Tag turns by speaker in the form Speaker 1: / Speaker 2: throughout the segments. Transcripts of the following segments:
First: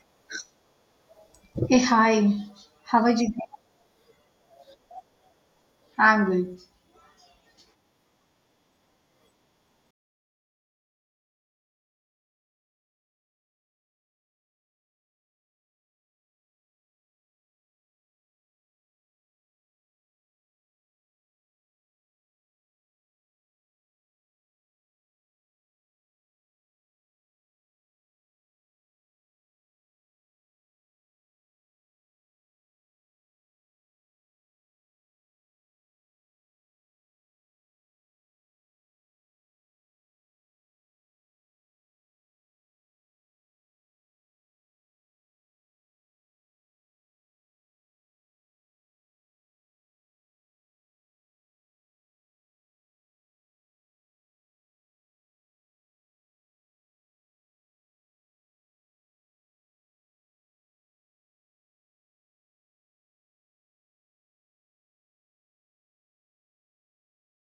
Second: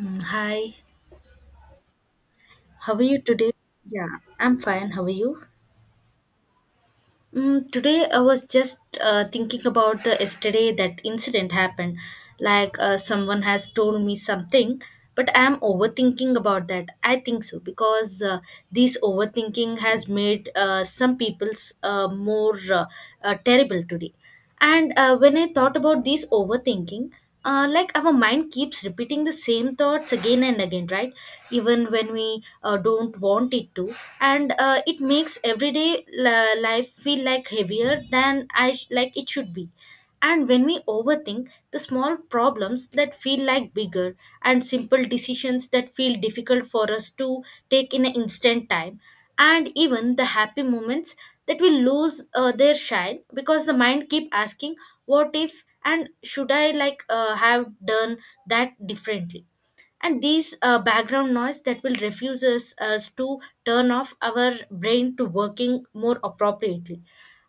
Speaker 1: Hi,
Speaker 2: Hey, hi.
Speaker 1: how
Speaker 2: How
Speaker 1: are
Speaker 2: are you
Speaker 1: you
Speaker 2: doing?
Speaker 1: today? Yeah, I'm fine. How are you?
Speaker 2: I'm good.
Speaker 1: Today I was just thinking about the yesterday that incident happened. Like someone has told me something, but I am overthinking about that. I think so because this overthinking has made some people's more terrible today. And when I thought about this overthinking, like our mind keeps repeating the same thoughts again and again, right? Even when we don't want it to. And it makes everyday la life feel like heavier than like it should be. And when we overthink, the small problems that feel like bigger and simple decisions that feel difficult for us to take in an instant time, and even the happy moments that will lose their shine because the mind keep asking what if and should I like have done that differently, and these background noise that will refuses us to turn off our brain to working more appropriately,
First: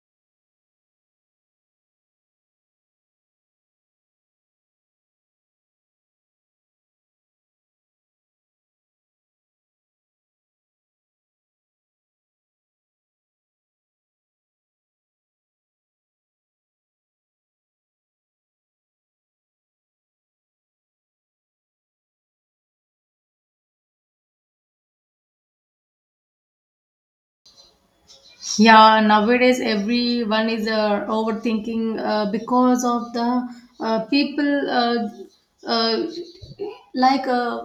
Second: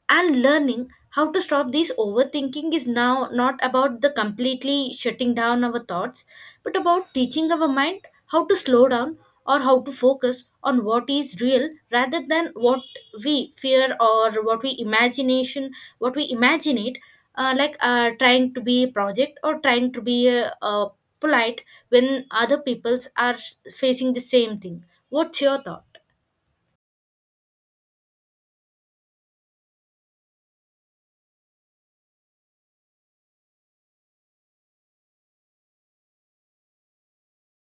Speaker 1: and learning how to stop these overthinking is now not about the completely shutting down our thoughts but about teaching our mind how to slow down or how to focus on what is real rather than what we fear or what we imagination, what we imagine it, trying to be project or trying to be polite when other peoples are facing the same thing. What's your thought?
Speaker 2: Yeah, nowadays everyone is overthinking because of the people uh, like uh,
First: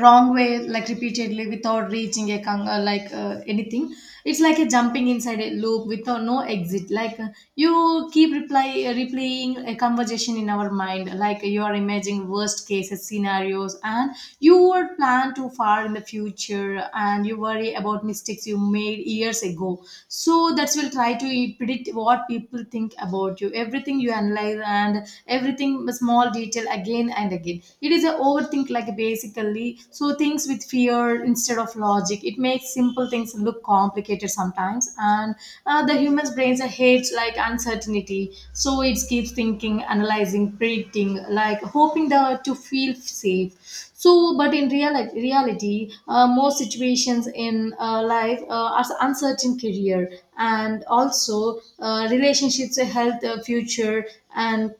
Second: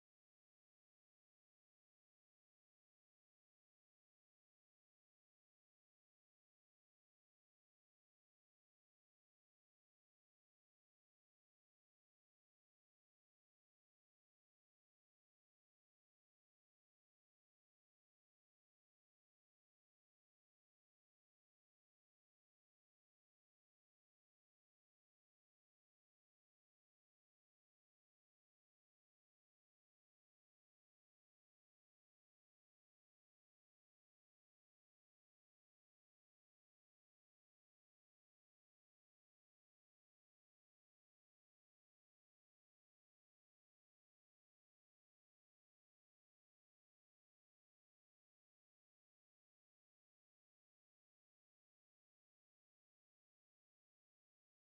Speaker 2: wrong way, like repeatedly without reaching a anything. It's like a jumping inside a loop without no exit, like you keep reply replaying a conversation in our mind, like you are imagining worst cases scenarios, and you would plan too far in the future and you worry about mistakes you made years ago. So that's will try to predict what people think about you, everything you analyze and everything small detail again and again. It is a overthink, like basically so things with fear instead of logic. It makes simple things look complicated sometimes, and the human's brains hates like uncertainty, so it keeps thinking, analyzing, predicting, like hoping the to feel safe. So, but in real reality, most situations in life are uncertain, career and also relationships, health, future, and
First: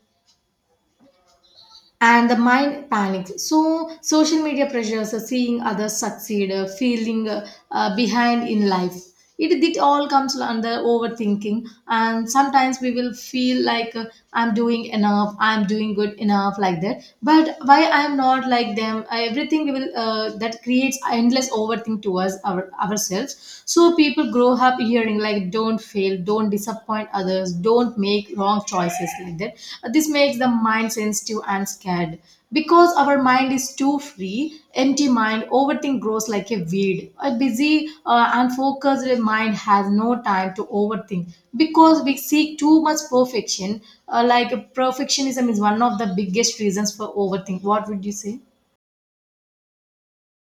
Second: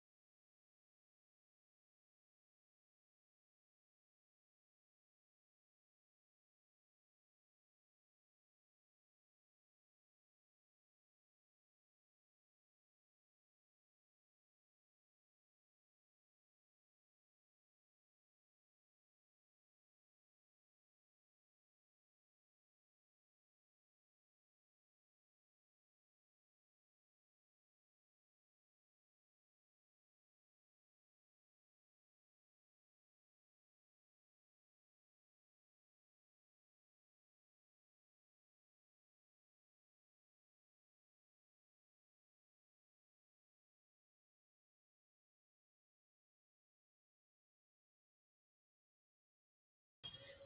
Speaker 2: and the mind panics, so social media pressures, seeing others succeed, feeling behind in life. It all comes under overthinking, and sometimes we will feel like I'm doing enough, I'm doing good enough, like that, but why I'm not like them, everything we will that creates endless overthink to us, ourselves. So people grow up hearing thing like don't fail, don't disappoint others, don't make wrong choices, like that. This makes the mind sensitive and scared because our mind is too free. Empty mind overthink grows like a weed. A busy and focused mind has no time to overthink because we seek too much perfection. Perfectionism is one of the biggest reasons for overthink. What would you say?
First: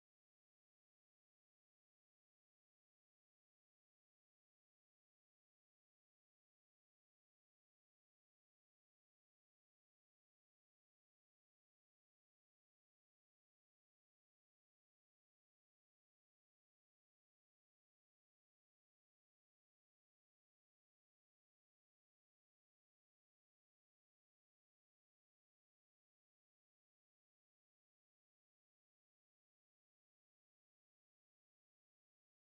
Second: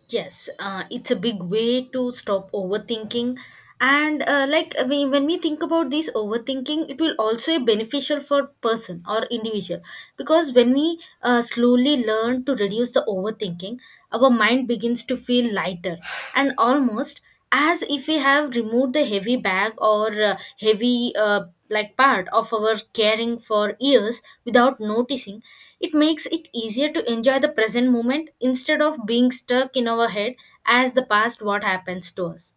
Speaker 1: Yes, it's a big way to stop overthinking. And like when we think about this overthinking it will also be beneficial for person or individual, because when we slowly learn to reduce the overthinking our mind begins to feel lighter, and almost as if we have removed the heavy bag or heavy like part of our caring for years without noticing. It makes it easier to enjoy the present moment instead of being stuck in our head as the past what happens to us,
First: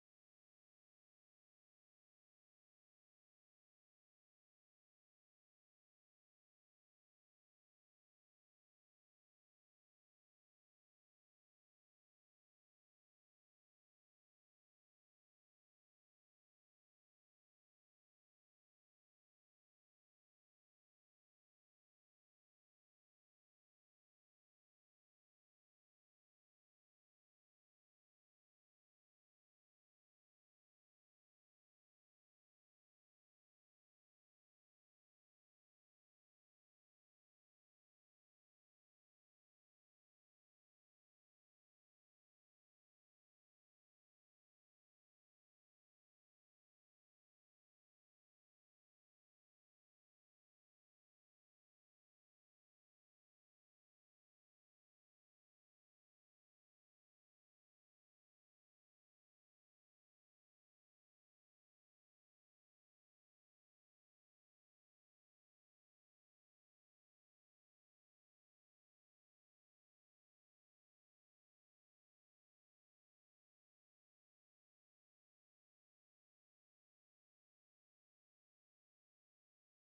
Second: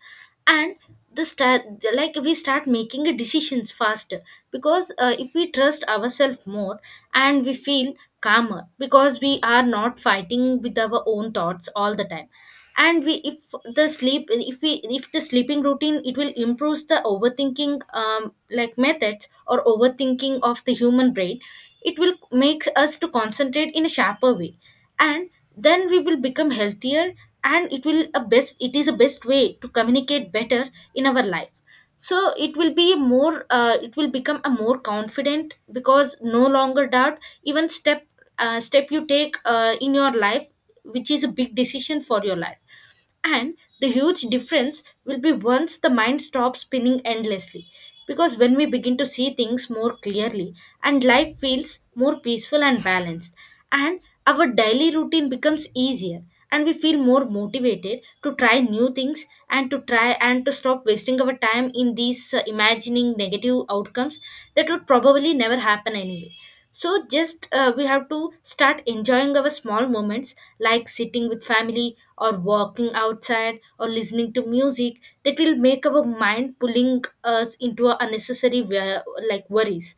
Speaker 1: and the start, like we start making decisions faster because if we trust ourselves more, and we feel calmer because we are not fighting with our own thoughts all the time. And we, if the sleep, if the sleeping routine, it will improve the overthinking like methods or overthinking of the human brain. It will make us to concentrate in a sharper way, and then we will become healthier, and it will a best it is a best way to communicate better in our life. So it will be more it will become a more confident because no longer doubt even step you take in your life, which is a big decision for your life. And the huge difference will be once the mind stops spinning endlessly, because when we begin to see things more clearly and life feels more peaceful and balanced, and our daily routine becomes easier, and we feel more motivated to try new things, and to try and to stop wasting our time in these imagining negative outcomes that would probably never happen anyway. So just we have to start enjoying our small moments, like sitting with family or walking outside or listening to music, that will make our mind pulling us into a unnecessary like worries.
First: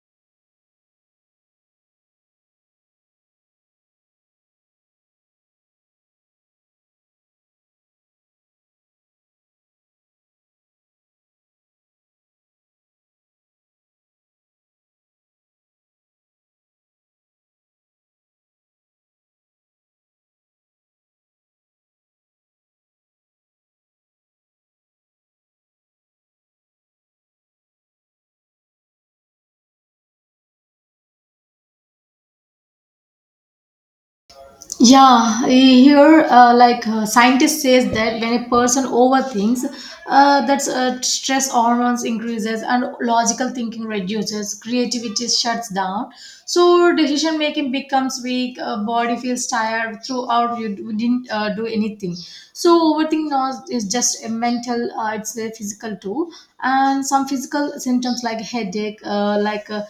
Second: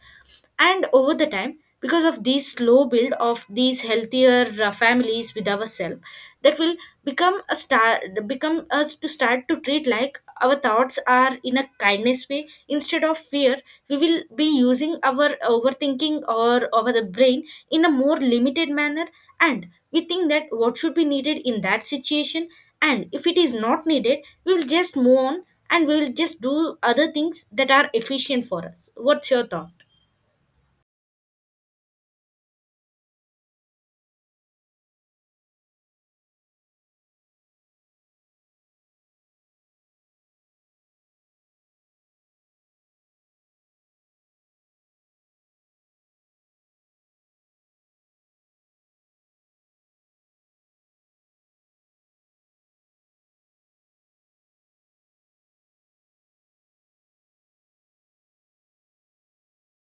Speaker 1: And over the time, because of these slow build of these healthier families with ourselves, that will become a start, become us to start to treat like our thoughts are in a kindness way instead of fear. We will be using our overthinking or over the brain in a more limited manner, and we think that what should be needed in that situation, and if it is not needed, we will just move on, and we will just do other things that are efficient for us. What's your thought?
Speaker 2: Yeah, here, scientists says that when a person overthinks, that's stress hormones increases and logical thinking reduces, creativity shuts down. So decision making becomes weak, body feels tired throughout. We didn't do anything. So overthinking now is just a mental. It's a physical too, and some physical symptoms like headache, uh, like. Uh,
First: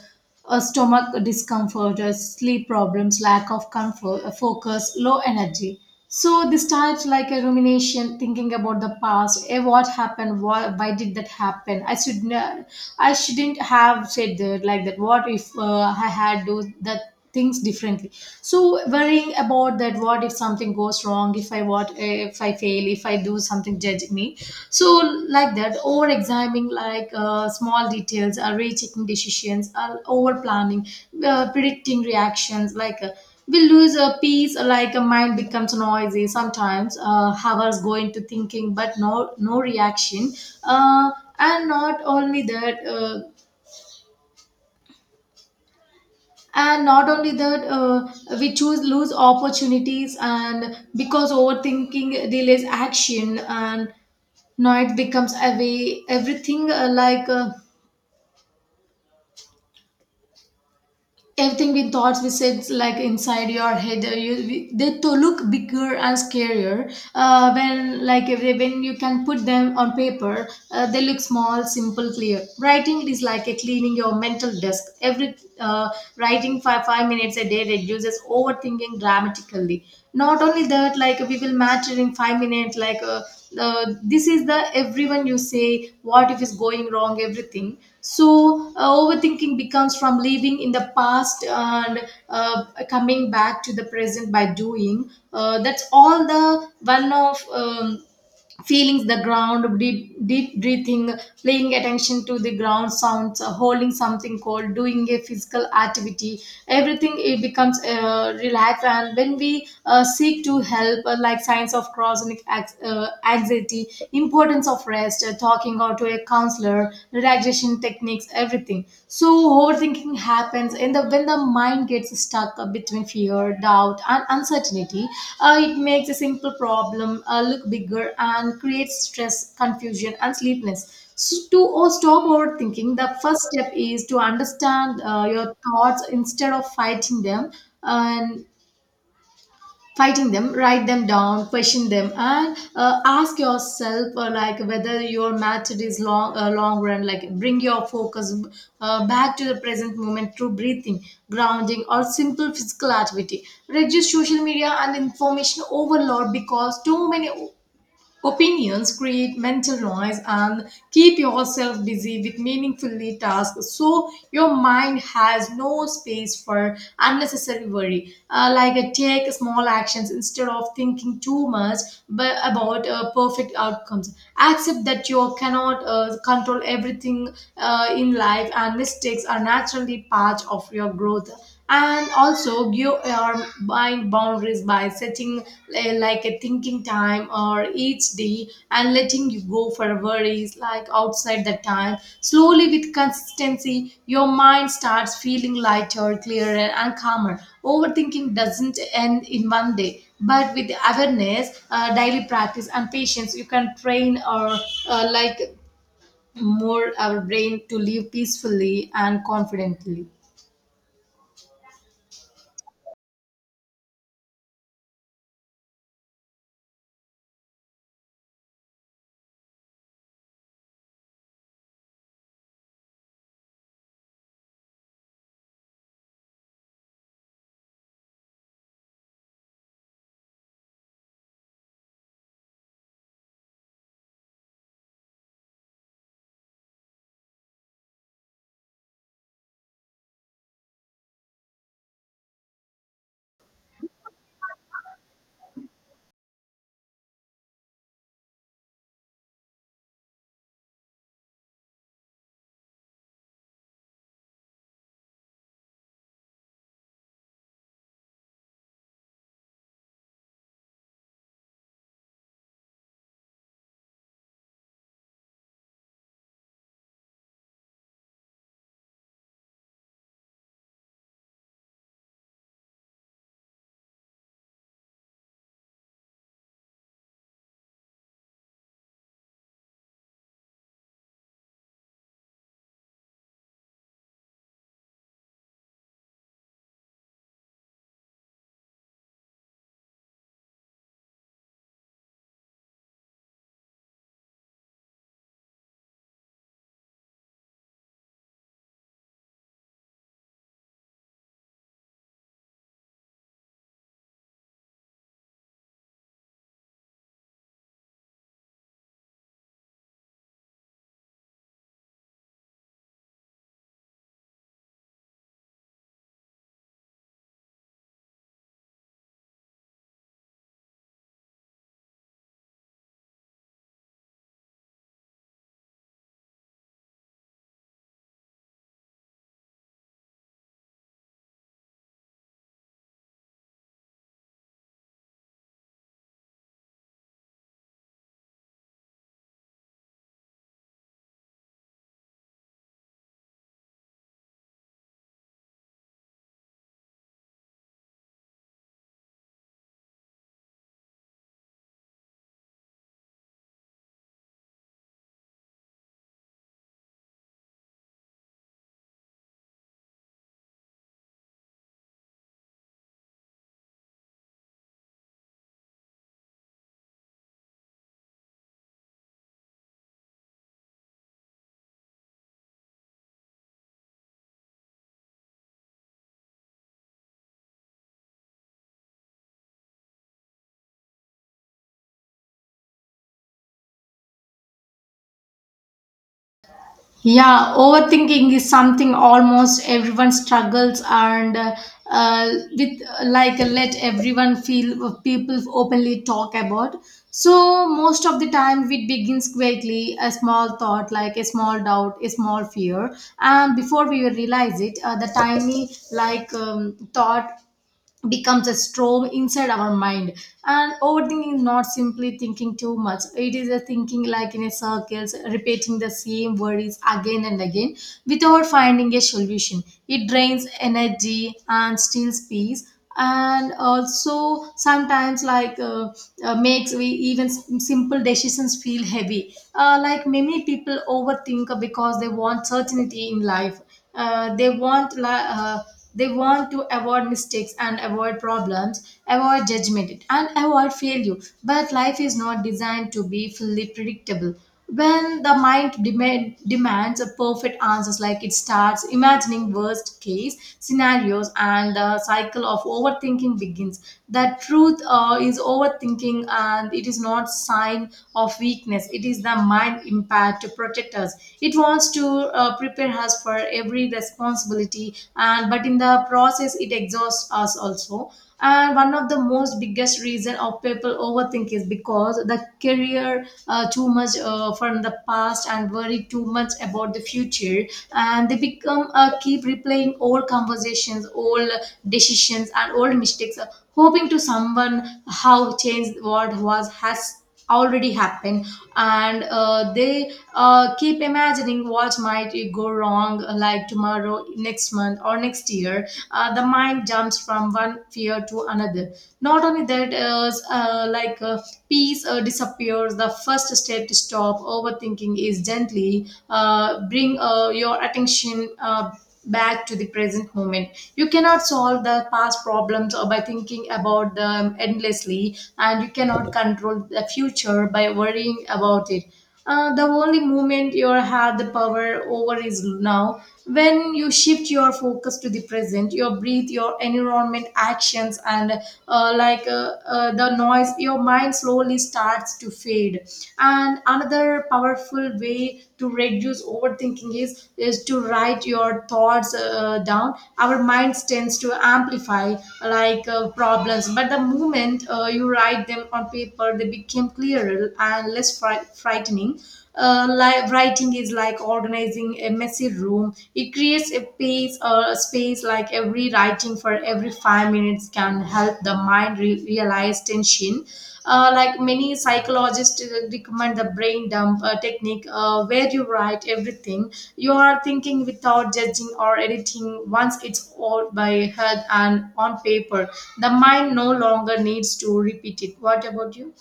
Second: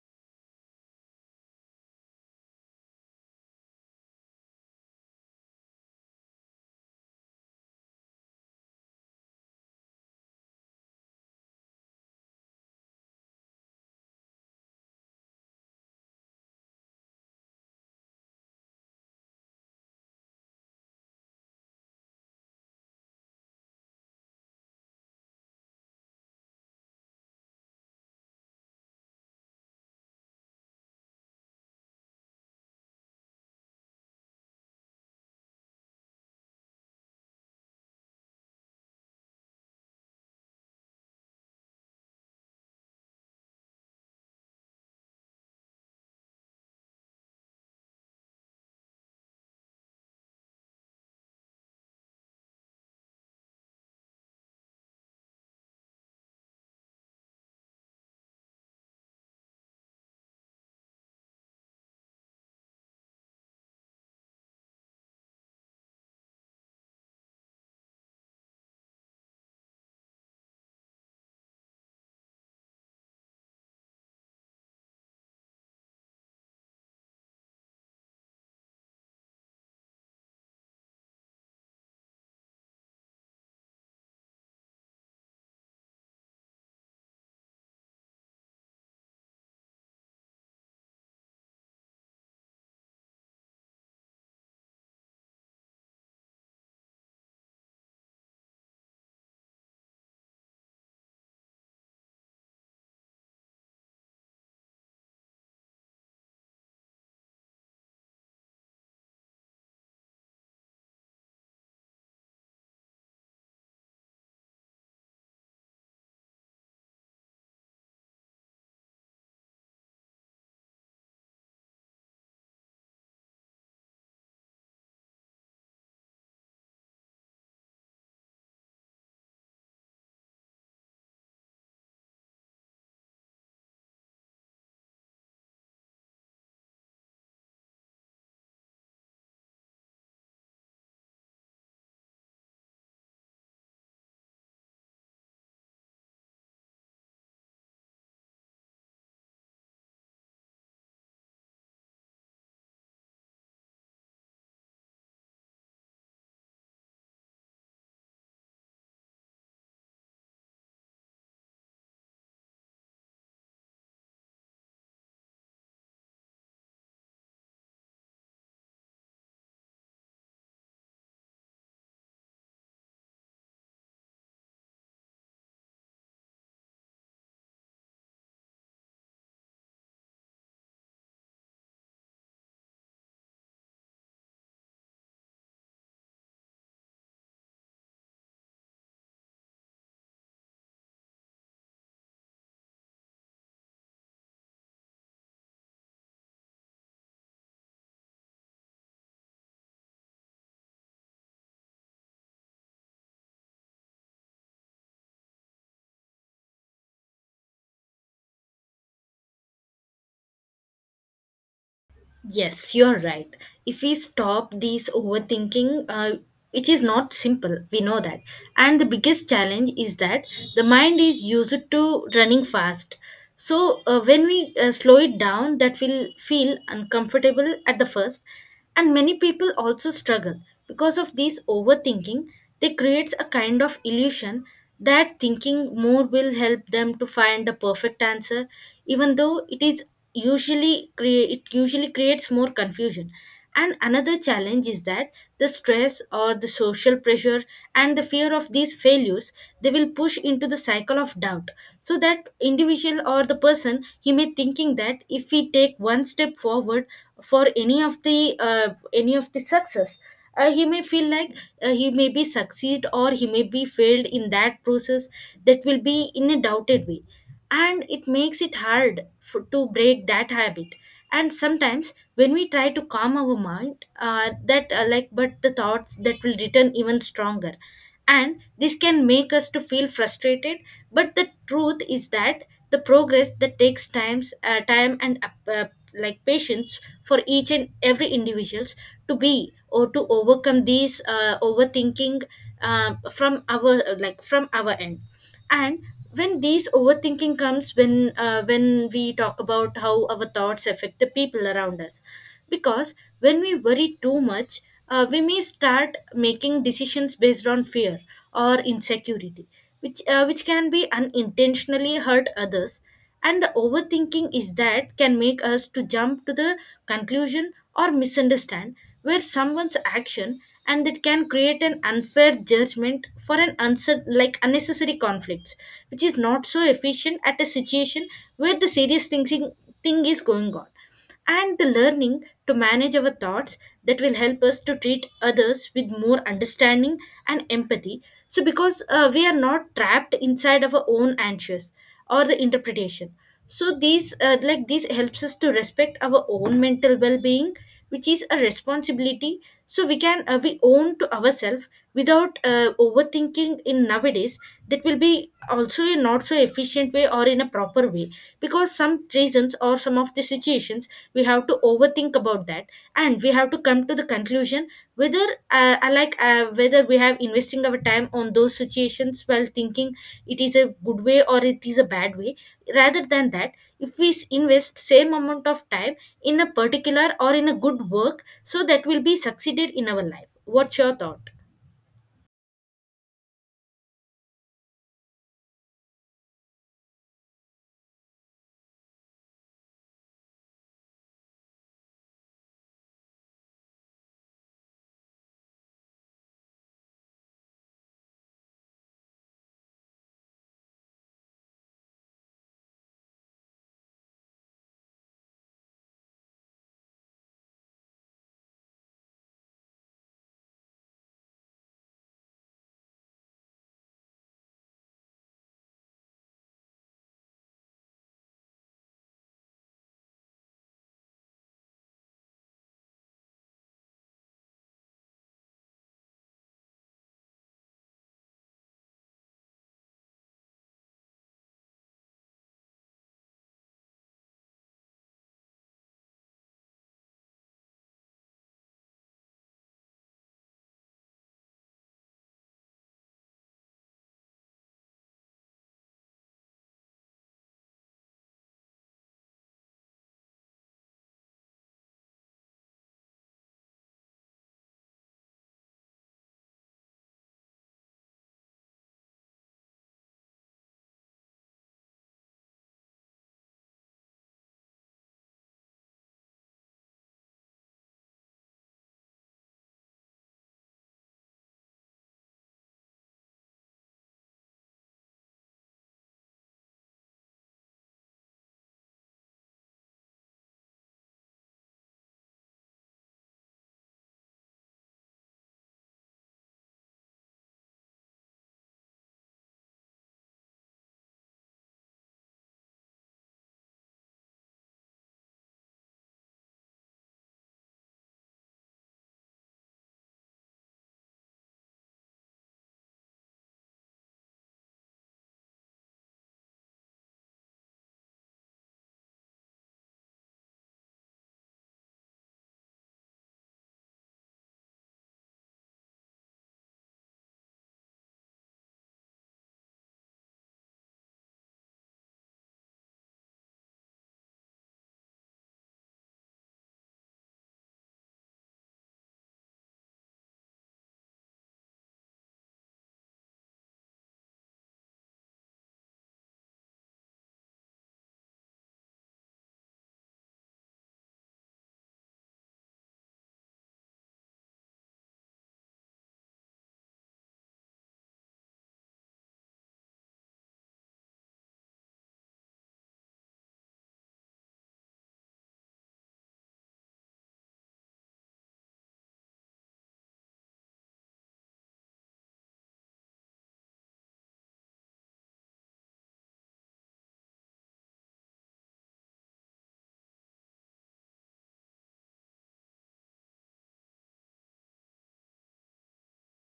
Speaker 2: uh, stomach discomfort, sleep problems, lack of comfort, focus, low energy. So this starts like a rumination, thinking about the past. What happened? Why did that happen? I shouldn't have said that like that. What if I had do that things differently? So worrying about that, what if something goes wrong, if I, what if I fail, if I do something judge me. So like that, over examining like small details, or rechecking decisions, or over planning, predicting reactions, like we lose a piece, like a mind becomes noisy, sometimes hours go into thinking but no reaction. uh, and not only that uh, and not only that, we choose lose opportunities, and because overthinking delays action, and now it becomes a way, everything everything we thoughts we said, like inside your head, they to look bigger and scarier, when like if they- when you can put them on paper, they look small, simple, clear. Writing is like a cleaning your mental desk. Every uh, Writing five minutes a day reduces overthinking dramatically. Not only that, like we will matter in 5 minutes, like this is the everyone you say what if is going wrong, everything. So overthinking becomes from living in the past, and uh, coming back to the present by doing that's all, the one of feeling the ground, deep, deep breathing, paying attention to the ground sounds, holding something cold, doing a physical activity. Everything it becomes relaxed. And when we seek to help, signs of chronic anxiety, importance of rest, talking out to a counselor, relaxation techniques, everything. So overthinking happens, and when the mind gets stuck between fear, doubt, and uncertainty, it makes a simple problem look bigger and creates stress, confusion, and sleeplessness. So to stop overthinking, the first step is to understand your thoughts instead of fighting them. And fighting them, write them down, question them, and ask yourself like whether your method is long, long run, like bring your focus back to the present moment through breathing, grounding, or simple physical activity. Reduce social media and information overload, because too many opinions create mental noise, and keep yourself busy with meaningfully tasks so your mind has no space for unnecessary worry. Take small actions instead of thinking too much, but about perfect outcomes. Accept that you cannot control everything in life, and mistakes are naturally part of your growth, and also give your mind boundaries by setting like a thinking time or each day, and letting you go for worries like outside the time. Slowly, with consistency, your mind starts feeling lighter, clearer, and calmer. Overthinking doesn't end in one day, but with awareness, daily practice, and patience you can train or uh, like more our brain to live peacefully and confidently.
Speaker 1: Yes, you're right. If we stop these overthinking, it is not simple. We know that. And the biggest challenge is that the mind is used to running fast. So when we slow it down, that will feel uncomfortable at the first. And many people also struggle because of this overthinking. They creates a kind of illusion that thinking more will help them to find a perfect answer, even though it is usually creates more confusion. And another challenge is that the stress or the social pressure and the fear of these failures, they will push into the cycle of doubt, so that individual or the person he may thinking that if we take one step forward for uh, any of the success, he may feel like he may be succeed or he may be failed in that process, that will be in a doubted way, and it makes it hard for, to break that habit. And sometimes when we try to calm our mind, that like but the thoughts that will return even stronger, and this can make us to feel frustrated. But the truth is that the progress that takes time and like patience for each and every individuals to be or to overcome these overthinking from our like from our end. And when these overthinking comes, when we talk about how our thoughts affect the people around us, because when we worry too much, we may start making decisions based on fear or insecurity, which can be unintentionally hurt others. And the overthinking is that can make us to jump to the conclusion or misunderstand where someone's action, and it can create an unfair judgment for an answer like unnecessary conflicts, which is not so efficient at a situation where the serious thinking thing is going on. And the learning to manage our thoughts, that will help us to treat others with more understanding and empathy, so because we are not trapped inside our own anxious or the interpretation. So these like this helps us to respect our own mental well-being, which is a responsibility, so we can we own to ourselves. Without overthinking in nowadays, that will be also a not so efficient way or in a proper way, because some reasons or some of the situations we have to overthink about that, and we have to come to the conclusion decision whether I like whether we have investing our time on those situations while thinking it is a good way or it is a bad way, rather than that, if we invest same amount of time in a particular or in a good work, so that will be succeeded in our life. What's your thought?
Speaker 2: Yeah, overthinking is something almost everyone struggles and uh, with, like let everyone feel people openly talk about. So most of the time it begins quickly a small thought, like a small doubt, a small fear, and before we realize it, the tiny like thought becomes a storm inside our mind. And overthinking is not simply thinking too much, it is a thinking like in a circles, repeating the same worries again and again without finding a solution. It drains energy and steals peace. And also sometimes like makes we even simple decisions feel heavy. Like many people overthink because they want certainty in life. uh, they want li- uh, they want to avoid mistakes and avoid problems, avoid judgment, and avoid failure. But life is not designed to be fully predictable. When the mind demands a perfect answers, like it starts imagining worst case scenarios, and the cycle of overthinking begins. The truth is overthinking, and it is not sign of weakness, it is the mind impact to protect us. It wants to prepare us for every responsibility, and but in the process it exhausts us also. And one of the most biggest reason of people overthink is because the career too much from the past, and worry too much about the future. And they become keep replaying old conversations, old decisions, and old mistakes, hoping to someone how change what was has already happened. And they keep imagining what might it go wrong, like tomorrow, next month, or next year. The mind jumps from one fear to another. Not only that is peace disappears. The first step to stop overthinking is gently bring your attention back to the present moment. You cannot solve the past problems or by thinking about them endlessly, and you cannot control the future by worrying about it. The only moment you have the power over is now. When you shift your focus to the present, your breath, your environment, actions, and the noise, your mind slows slowly starts to fade. And another powerful way to reduce overthinking is to write your thoughts down. Our minds tends to amplify problems, but the moment you write them on paper they become clearer and less frightening. Writing is like organizing a messy room, it creates a space like every writing for every 5 minutes can help the mind realize tension. Many psychologists recommend the brain dump technique where you write everything you are thinking without judging or editing. Once it's all by head and on paper, the mind no longer needs to repeat it. What about you?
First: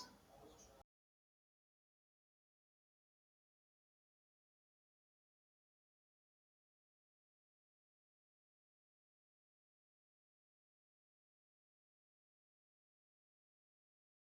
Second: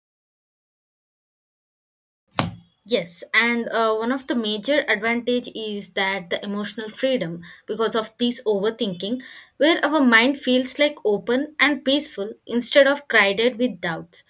Speaker 1: Yes, and one of the major advantage is that the emotional freedom because of this overthinking, where our mind feels like open and peaceful instead of crowded with doubts.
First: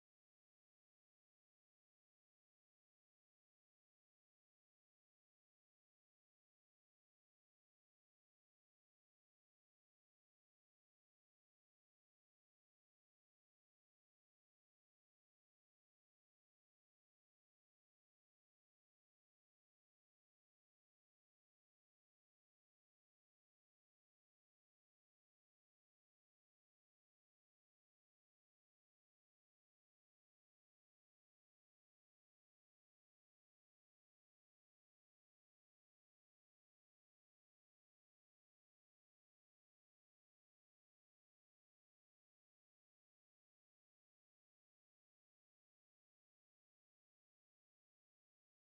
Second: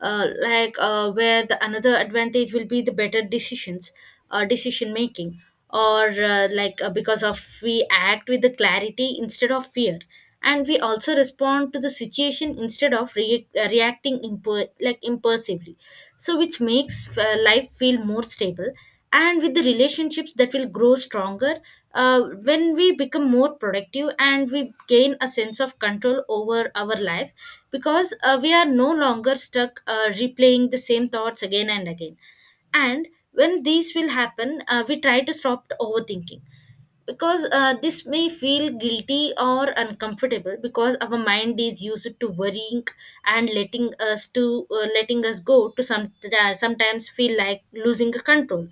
Speaker 1: Where the another advantage will be the better decision making, or because of we act with the clarity instead of fear, and we also respond to the situation instead of reacting like impulsively, so which makes life feel more stable, and with the relationships that will grow stronger, when we become more productive and we gain a sense of control over our life, because we are no longer stuck replaying the same thoughts again and again. And when these will happen, we try to stop overthinking, because this may feel guilty or uncomfortable because our mind is used to worrying, and letting us to letting us go to some sometimes feel like losing control.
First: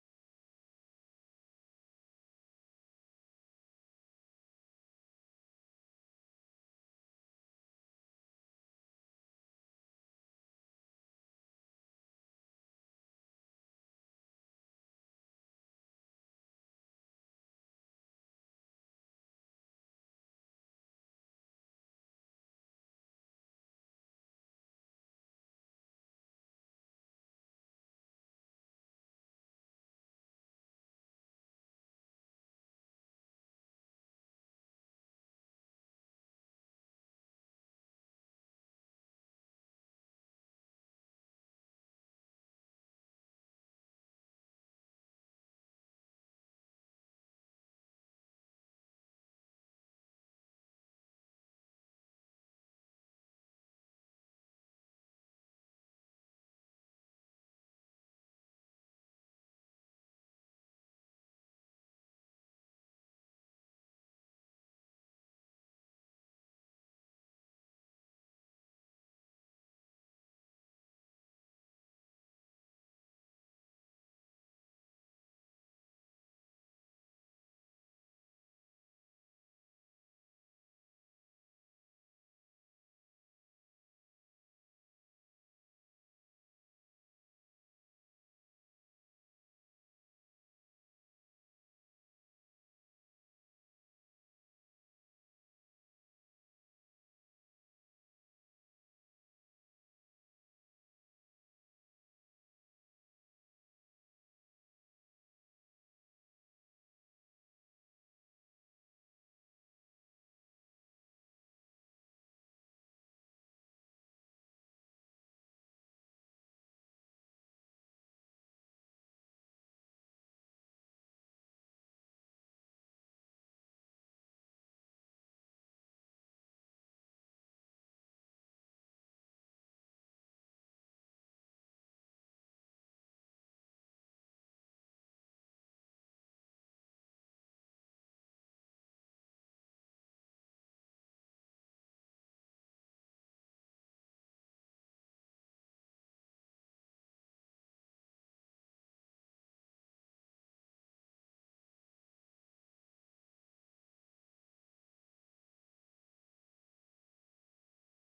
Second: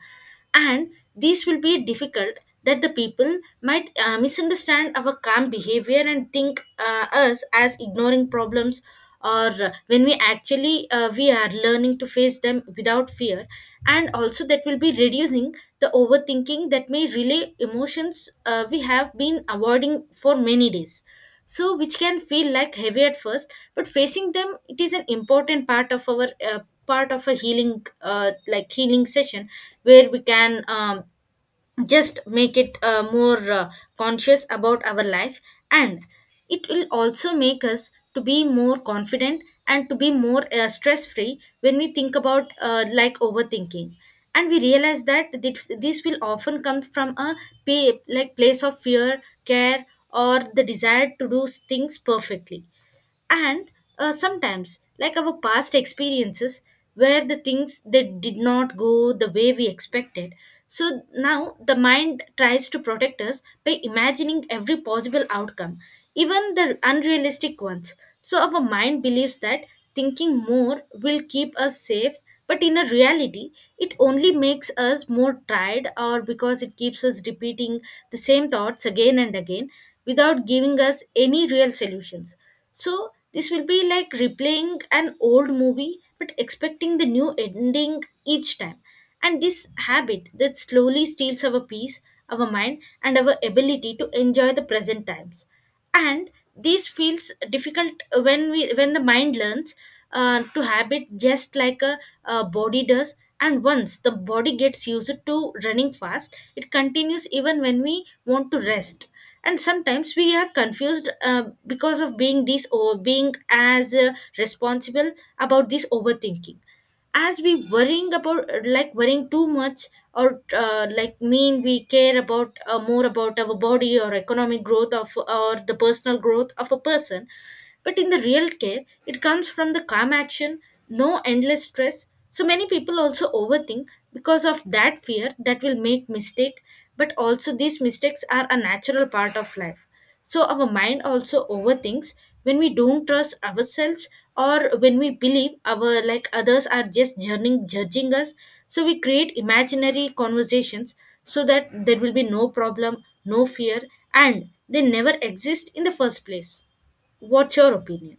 Speaker 1: And these will be difficult, that the people might misunderstand our calm behavior and think us as ignoring problems, or when we actually we are learning to face them without fear. And also that will be reducing the overthinking that may relay emotions we have been avoiding for many days, so which can feel like heavy at first, but facing them, it is an important part of our part of a healing like healing session, where we can just make it more conscious about our life. And it will also make us to be more confident and to be more stress free. When we think about like overthinking, and we realize that this will often comes from a like place of fear care or the desire to do things perfectly. And sometimes like our past experiences, where the things that did not go the way we expected, so now the mind tries to protect us by imagining every possible outcome, even the unrealistic ones, so our mind believes that thinking more will keep us safe. But in a reality, it only makes us more tired, or because it keeps us repeating the same thoughts again And again, without giving us any real solutions. So this will be like replaying an old movie but expecting the new ending each time. And this habit that slowly steals our peace, our mind, and our ability to enjoy the present times. And this feels difficult when we when the mind learns to habit just like a body does. And once the body gets used to running fast, it continues even when we want to rest, and sometimes we are confused because of being this or being as responsible about this overthinking, as we worrying about like worrying too much, or like mean we care about more about our body or economic growth of or the personal growth of a person. But in the real care, it comes from the calm action, no endless stress. So many people also overthink because of that fear that will make mistake, but also these mistakes are a natural part of life. So our mind also overthinks when we don't trust ourselves, or when we believe our like others are just judging us. So we create imaginary conversations so that there will be no problem, no fear, and they never exist in the first place. What's your opinion?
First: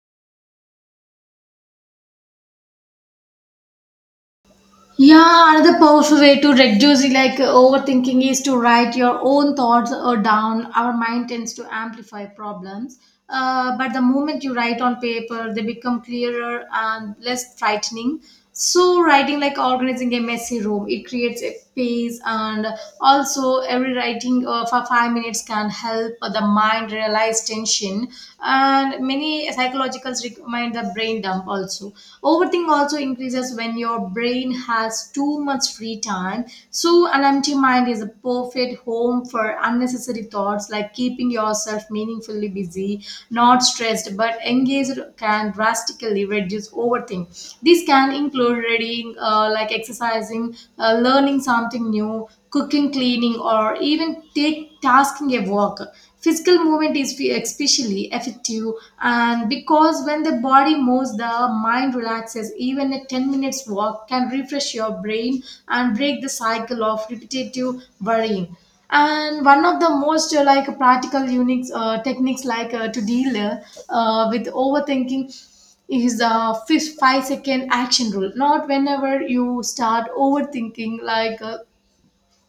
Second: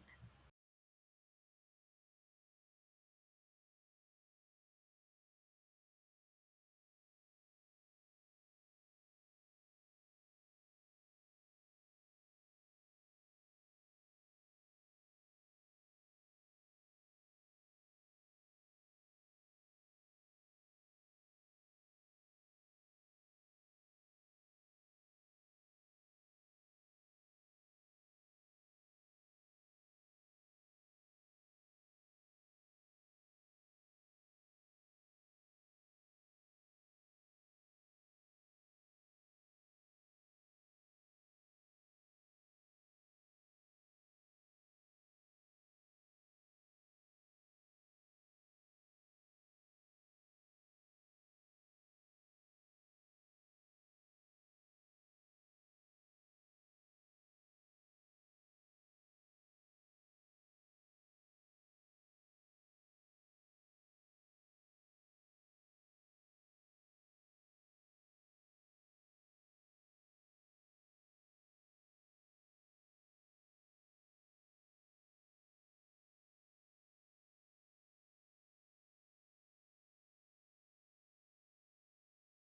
Speaker 2: Yeah, another powerful way to reduce like overthinking is to write your own thoughts down. Our mind tends to amplify problems, but the moment you write on paper, they become clearer and less frightening. So, writing like organizing a messy room, it creates a space, and also every writing for 5 minutes can help the mind realize tension, and many psychologicals recommend the brain dump also. Overthink also increases when your brain has too much free time. So an empty mind is a perfect home for unnecessary thoughts, like keeping yourself meaningfully busy, not stressed but engaged, can drastically reduce overthink. This can include reading, exercising, learning something new, cooking, cleaning, or even take tasking a walk. Physical movement is especially effective, and because when the body moves, the mind relaxes. Even a 10 minutes walk can refresh your brain and break the cycle of repetitive worrying. And one of the most like practical unix techniques to deal with overthinking is the fifth 5 second action rule. Not whenever you start overthinking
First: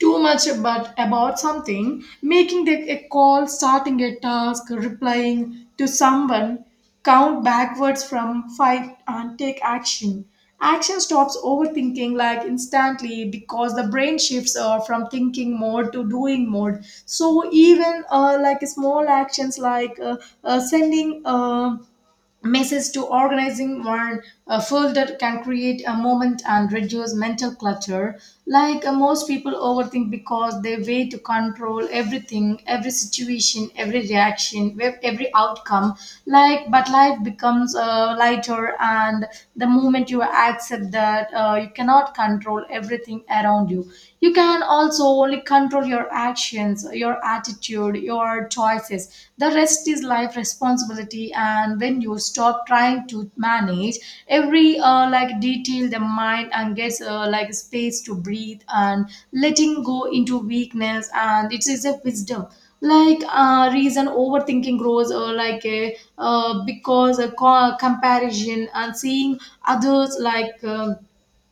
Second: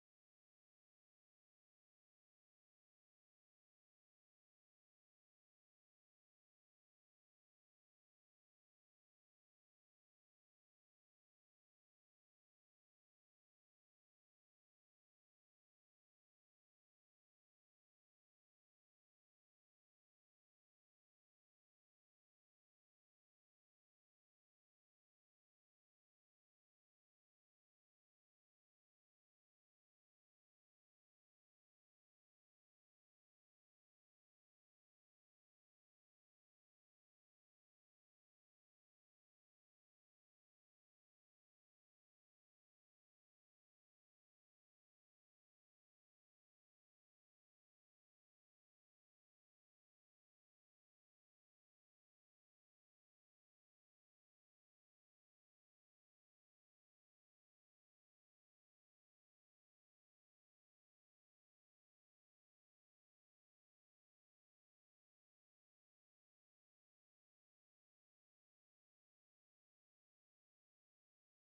Speaker 2: too much, but about something, making the, a call, starting a task, replying to someone, count backwards from five and take action. Action stops overthinking like instantly, because the brain shifts from thinking mode to doing mode. So even like small actions like sending message to organizing one a folder can create a moment and reduce mental clutter. Most people overthink because they wait to control everything, every situation, every reaction, every outcome, like. But life becomes lighter, and the moment you accept that you cannot control everything around you, you can also only control your actions, your attitude, your choices. The rest is life responsibility, and when you stop trying to manage every detail, the mind and gets space to breathe, and letting go into weakness, and it is a wisdom. Reason overthinking grows because a comparison, and seeing others like um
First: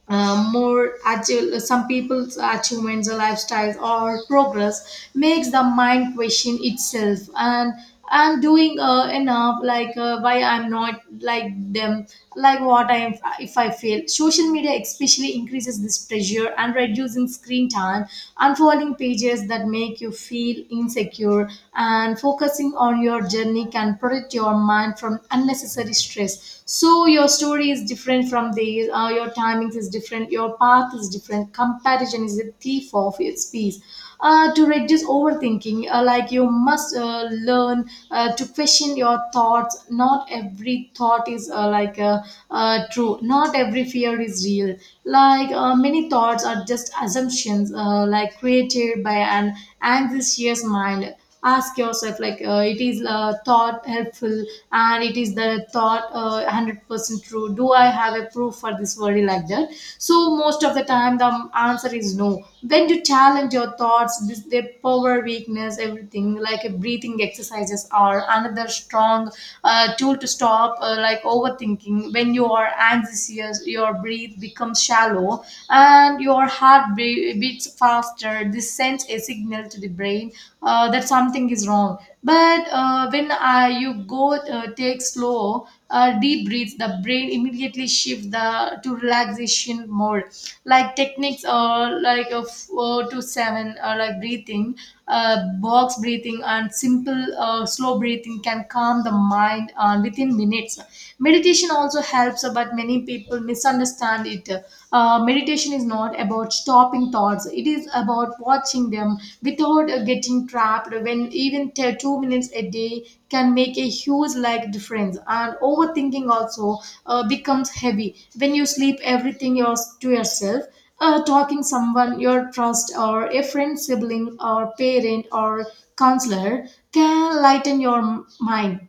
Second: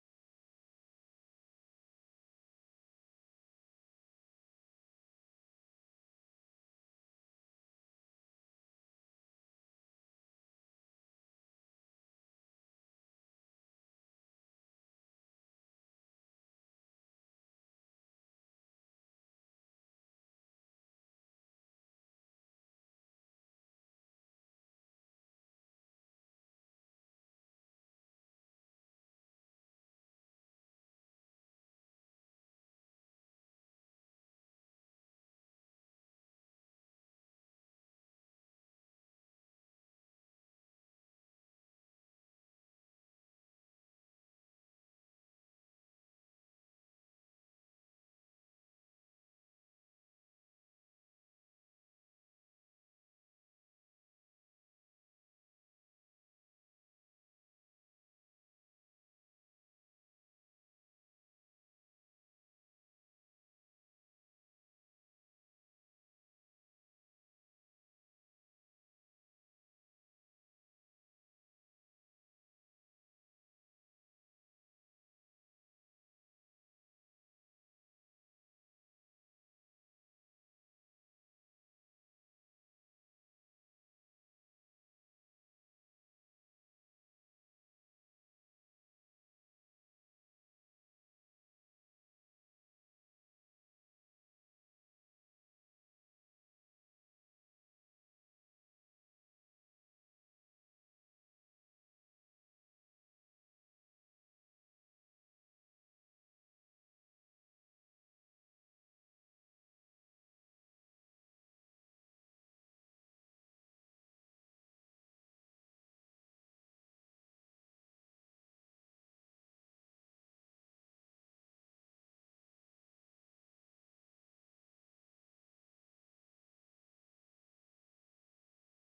Speaker 2: uh, more agile, some people's achievements, lifestyles, or progress makes the mind question itself. And I'm doing enough, why I'm not like them, like what I am if I fail. Social media especially increases this pressure, and reducing screen time, unfolding pages that make you feel insecure, and focusing on your journey can protect your mind from unnecessary stress. So your story is different from these, your timings is different, your path is different, comparison is a thief of its peace. To reduce overthinking, you must learn to question your thoughts. Not every thought is true, not every fear is real. Many thoughts are just assumptions created by an anxious mind. Ask yourself, it is thought helpful, and it is the thought 100% true, do I have a proof for this worry like that. So most of the time the answer is no. When you challenge your thoughts this, their power weakness everything. Like a breathing exercises are another strong tool to stop overthinking. When you are anxious your breath becomes shallow and your heart beats faster. This sends a signal to the brain that something is wrong. But when you go take slow, deep breaths, the brain immediately shifts the to relaxation mode. Like techniques, four to seven, breathing, box breathing, and simple slow breathing can calm the mind within minutes. Meditation also helps, but many people misunderstand it. Meditation is not about stopping thoughts, it is about watching them without getting trapped. When even 2 minutes a day can make a huge like difference. And overthinking also becomes heavy when you sleep everything yours to yourself. Talking someone your trust, or a friend, sibling, or parent, or counselor can lighten your mind.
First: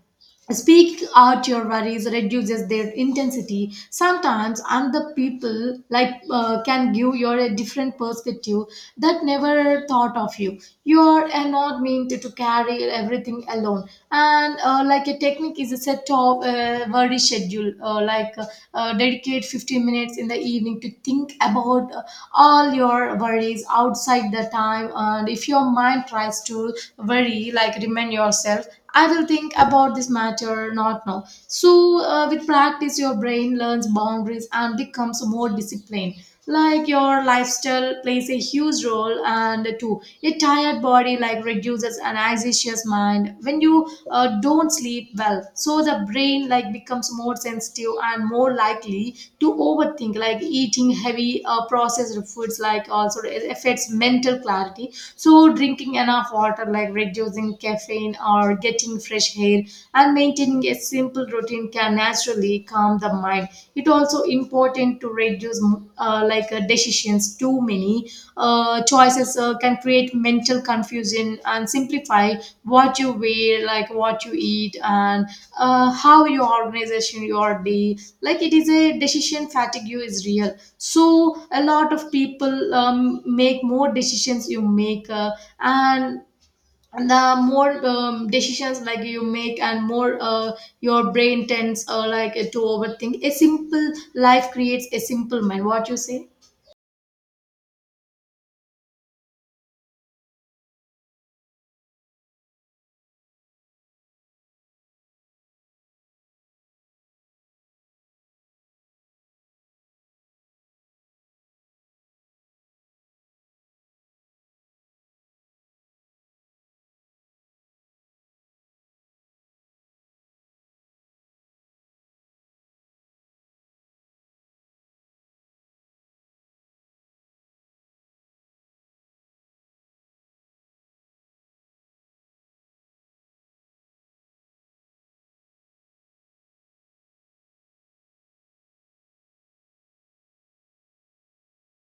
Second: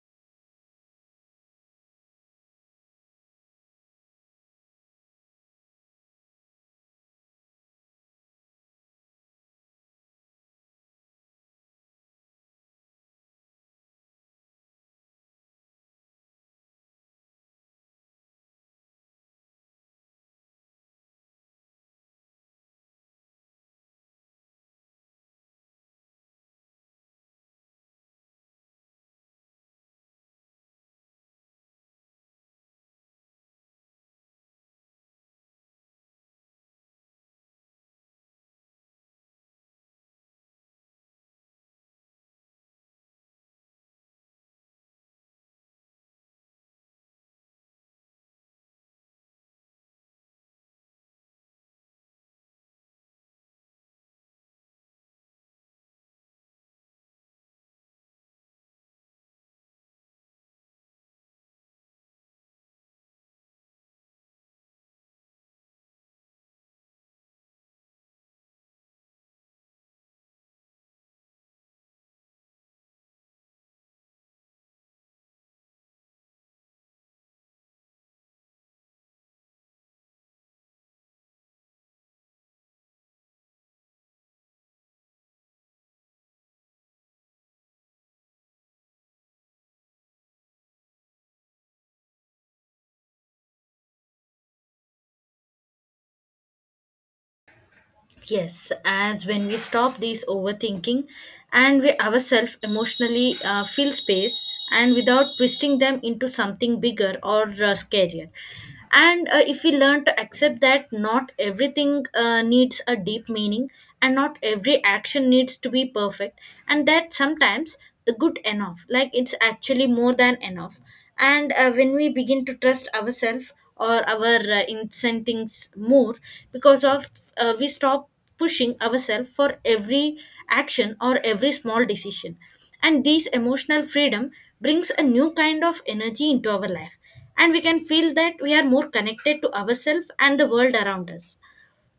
Speaker 2: Speaking out your worries reduces their intensity. Sometimes other people can give you a different perspective that never thought of you. You are not meant to carry everything alone. And a technique is a set of worry schedule, dedicate 15 minutes in the evening to think about all your worries outside the time. And if your mind tries to worry, like remind yourself, I will think about this matter not now. So, with practice, your brain learns boundaries and becomes more disciplined. Like your lifestyle plays a huge role, and too, a tired body like reduces an anxious mind. When you don't sleep well, so the brain like becomes more sensitive and more likely to overthink. Like eating heavy processed foods like also it affects mental clarity. So drinking enough water, like reducing caffeine, or getting fresh air and maintaining a simple routine can naturally calm the mind. It also important to reduce decisions. Too many choices can create mental confusion, and simplify what you wear, like what you eat, and how you organization your day. Like it is a decision fatigue is real. So a lot of people make more decisions you make, and the more decisions like you make, and more your brain tends to overthink. A simple life creates a simple mind. What you say?
Speaker 1: Yes, as when we stop these overthinking and we ourselves emotionally fill space and without twisting them into something bigger or scarier. And if we learn to accept that not everything needs a deep meaning, and not every action needs to be perfect, and that sometimes the good enough like it's actually more than enough. And when we begin to trust ourselves or our incentives more, because of we stop pushing ourselves for every action or every small decision. And this emotional freedom brings a new kind of energy into our life, and we can feel that we are more connected to ourselves and the world around us.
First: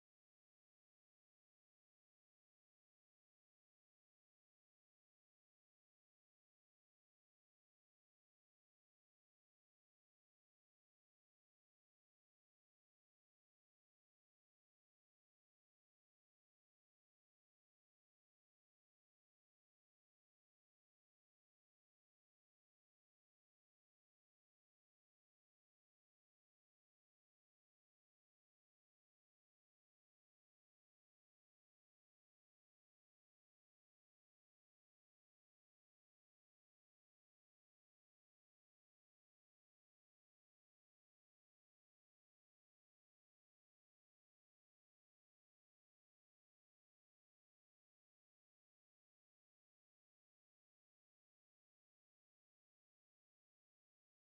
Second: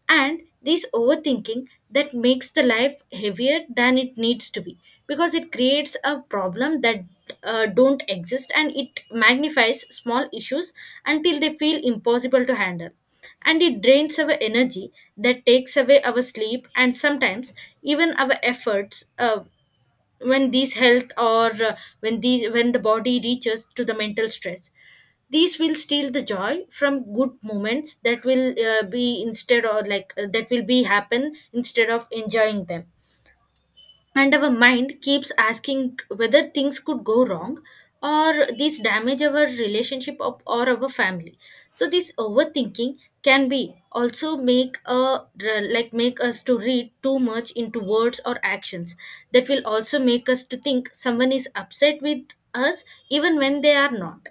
Speaker 1: And this overthinking that makes the life heavier than it needs to be, because it creates a problem that don't exist, and it magnifies small issues until they feel impossible to handle, and it drains our energy, that takes away our sleep, and sometimes even our efforts when these health or when these when the body reaches to the mental stress. These will steal the joy from good moments that will be instead, or like that will be happen instead of enjoying them. And our mind keeps asking whether things could go wrong, or these damage our relationship or our family. So this overthinking can be also make a like make us to read too much into words or actions, that will also make us to think someone is upset with us, even when they are not.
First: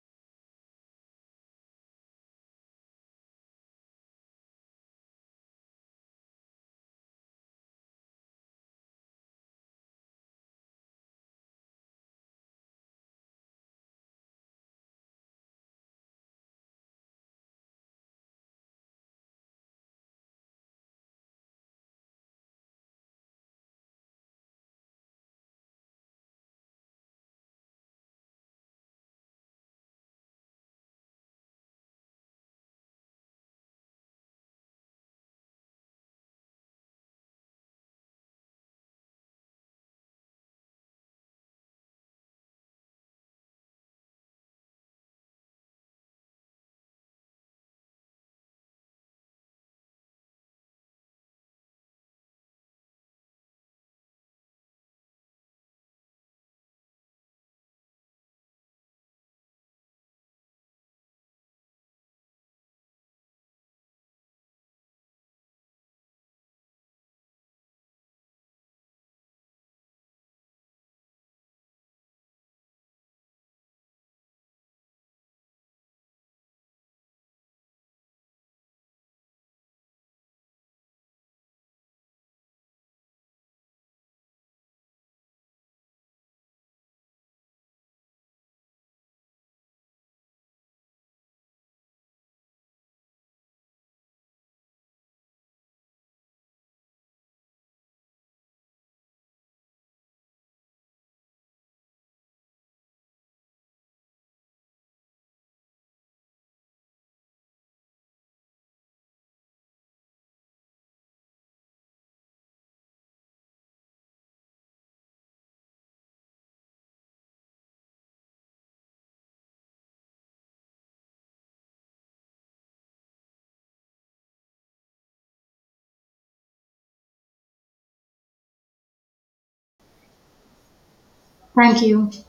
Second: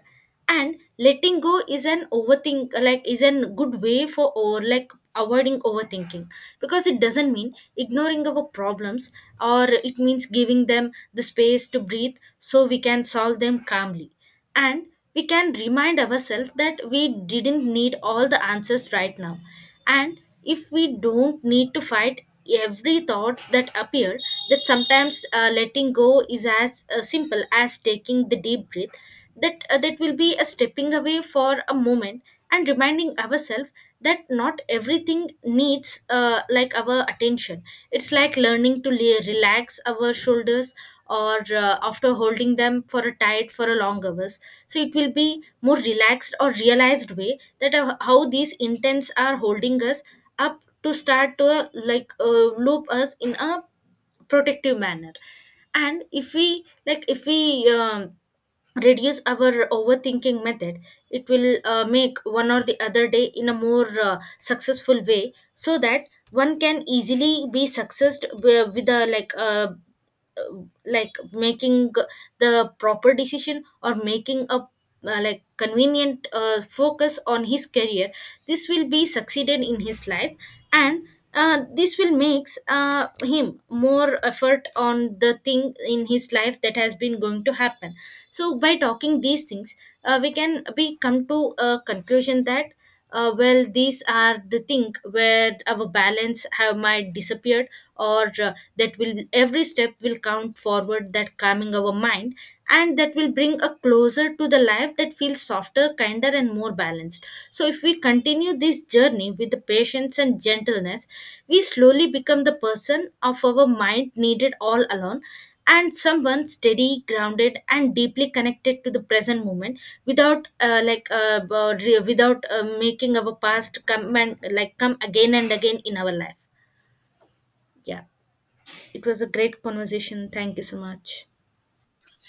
Speaker 1: And letting go is an overthink like is a good way for or like avoiding overthinking, because it doesn't mean ignoring our problems, or it means giving them the space to breathe so we can solve them calmly. And we can remind ourselves that we didn't need all the answers right now. And if we don't need to fight every thoughts that appear, that sometimes letting go is as simple as taking the deep breath, that that will be a stepping away for a moment and reminding ourselves that not everything needs like our attention. It's like learning to relax our shoulders, or after holding them for a tight for a long hours. So it will be more relaxed or realized way that how these intents are holding us up to start to like loop us in a protective manner. And if we like if we um, reduce our overthinking method, it will make one or the other day in a more successful way, so that one can easily be successed with a uh, like making the proper decision, or making a like convenient focus on his career. This will be succeeded in his life. And this will makes him more effort on the thing in his life that has been going to happen. So by talking these things, we can we come to a conclusion that well these are the thing where our balance have might disappear, or that will every step will count forward that calming our mind, and that will bring a closer to the life that feels softer, kinder, and more balanced. So if we continue this journey with the patience and gentleness, we slowly become the person of our mind needed all along, and someone steady, grounded, and deeply connected to the present moment, without without making our past come and like come again and again in our life. Yeah, it was a great conversation. Thank you so much.
Speaker 2: Thank you.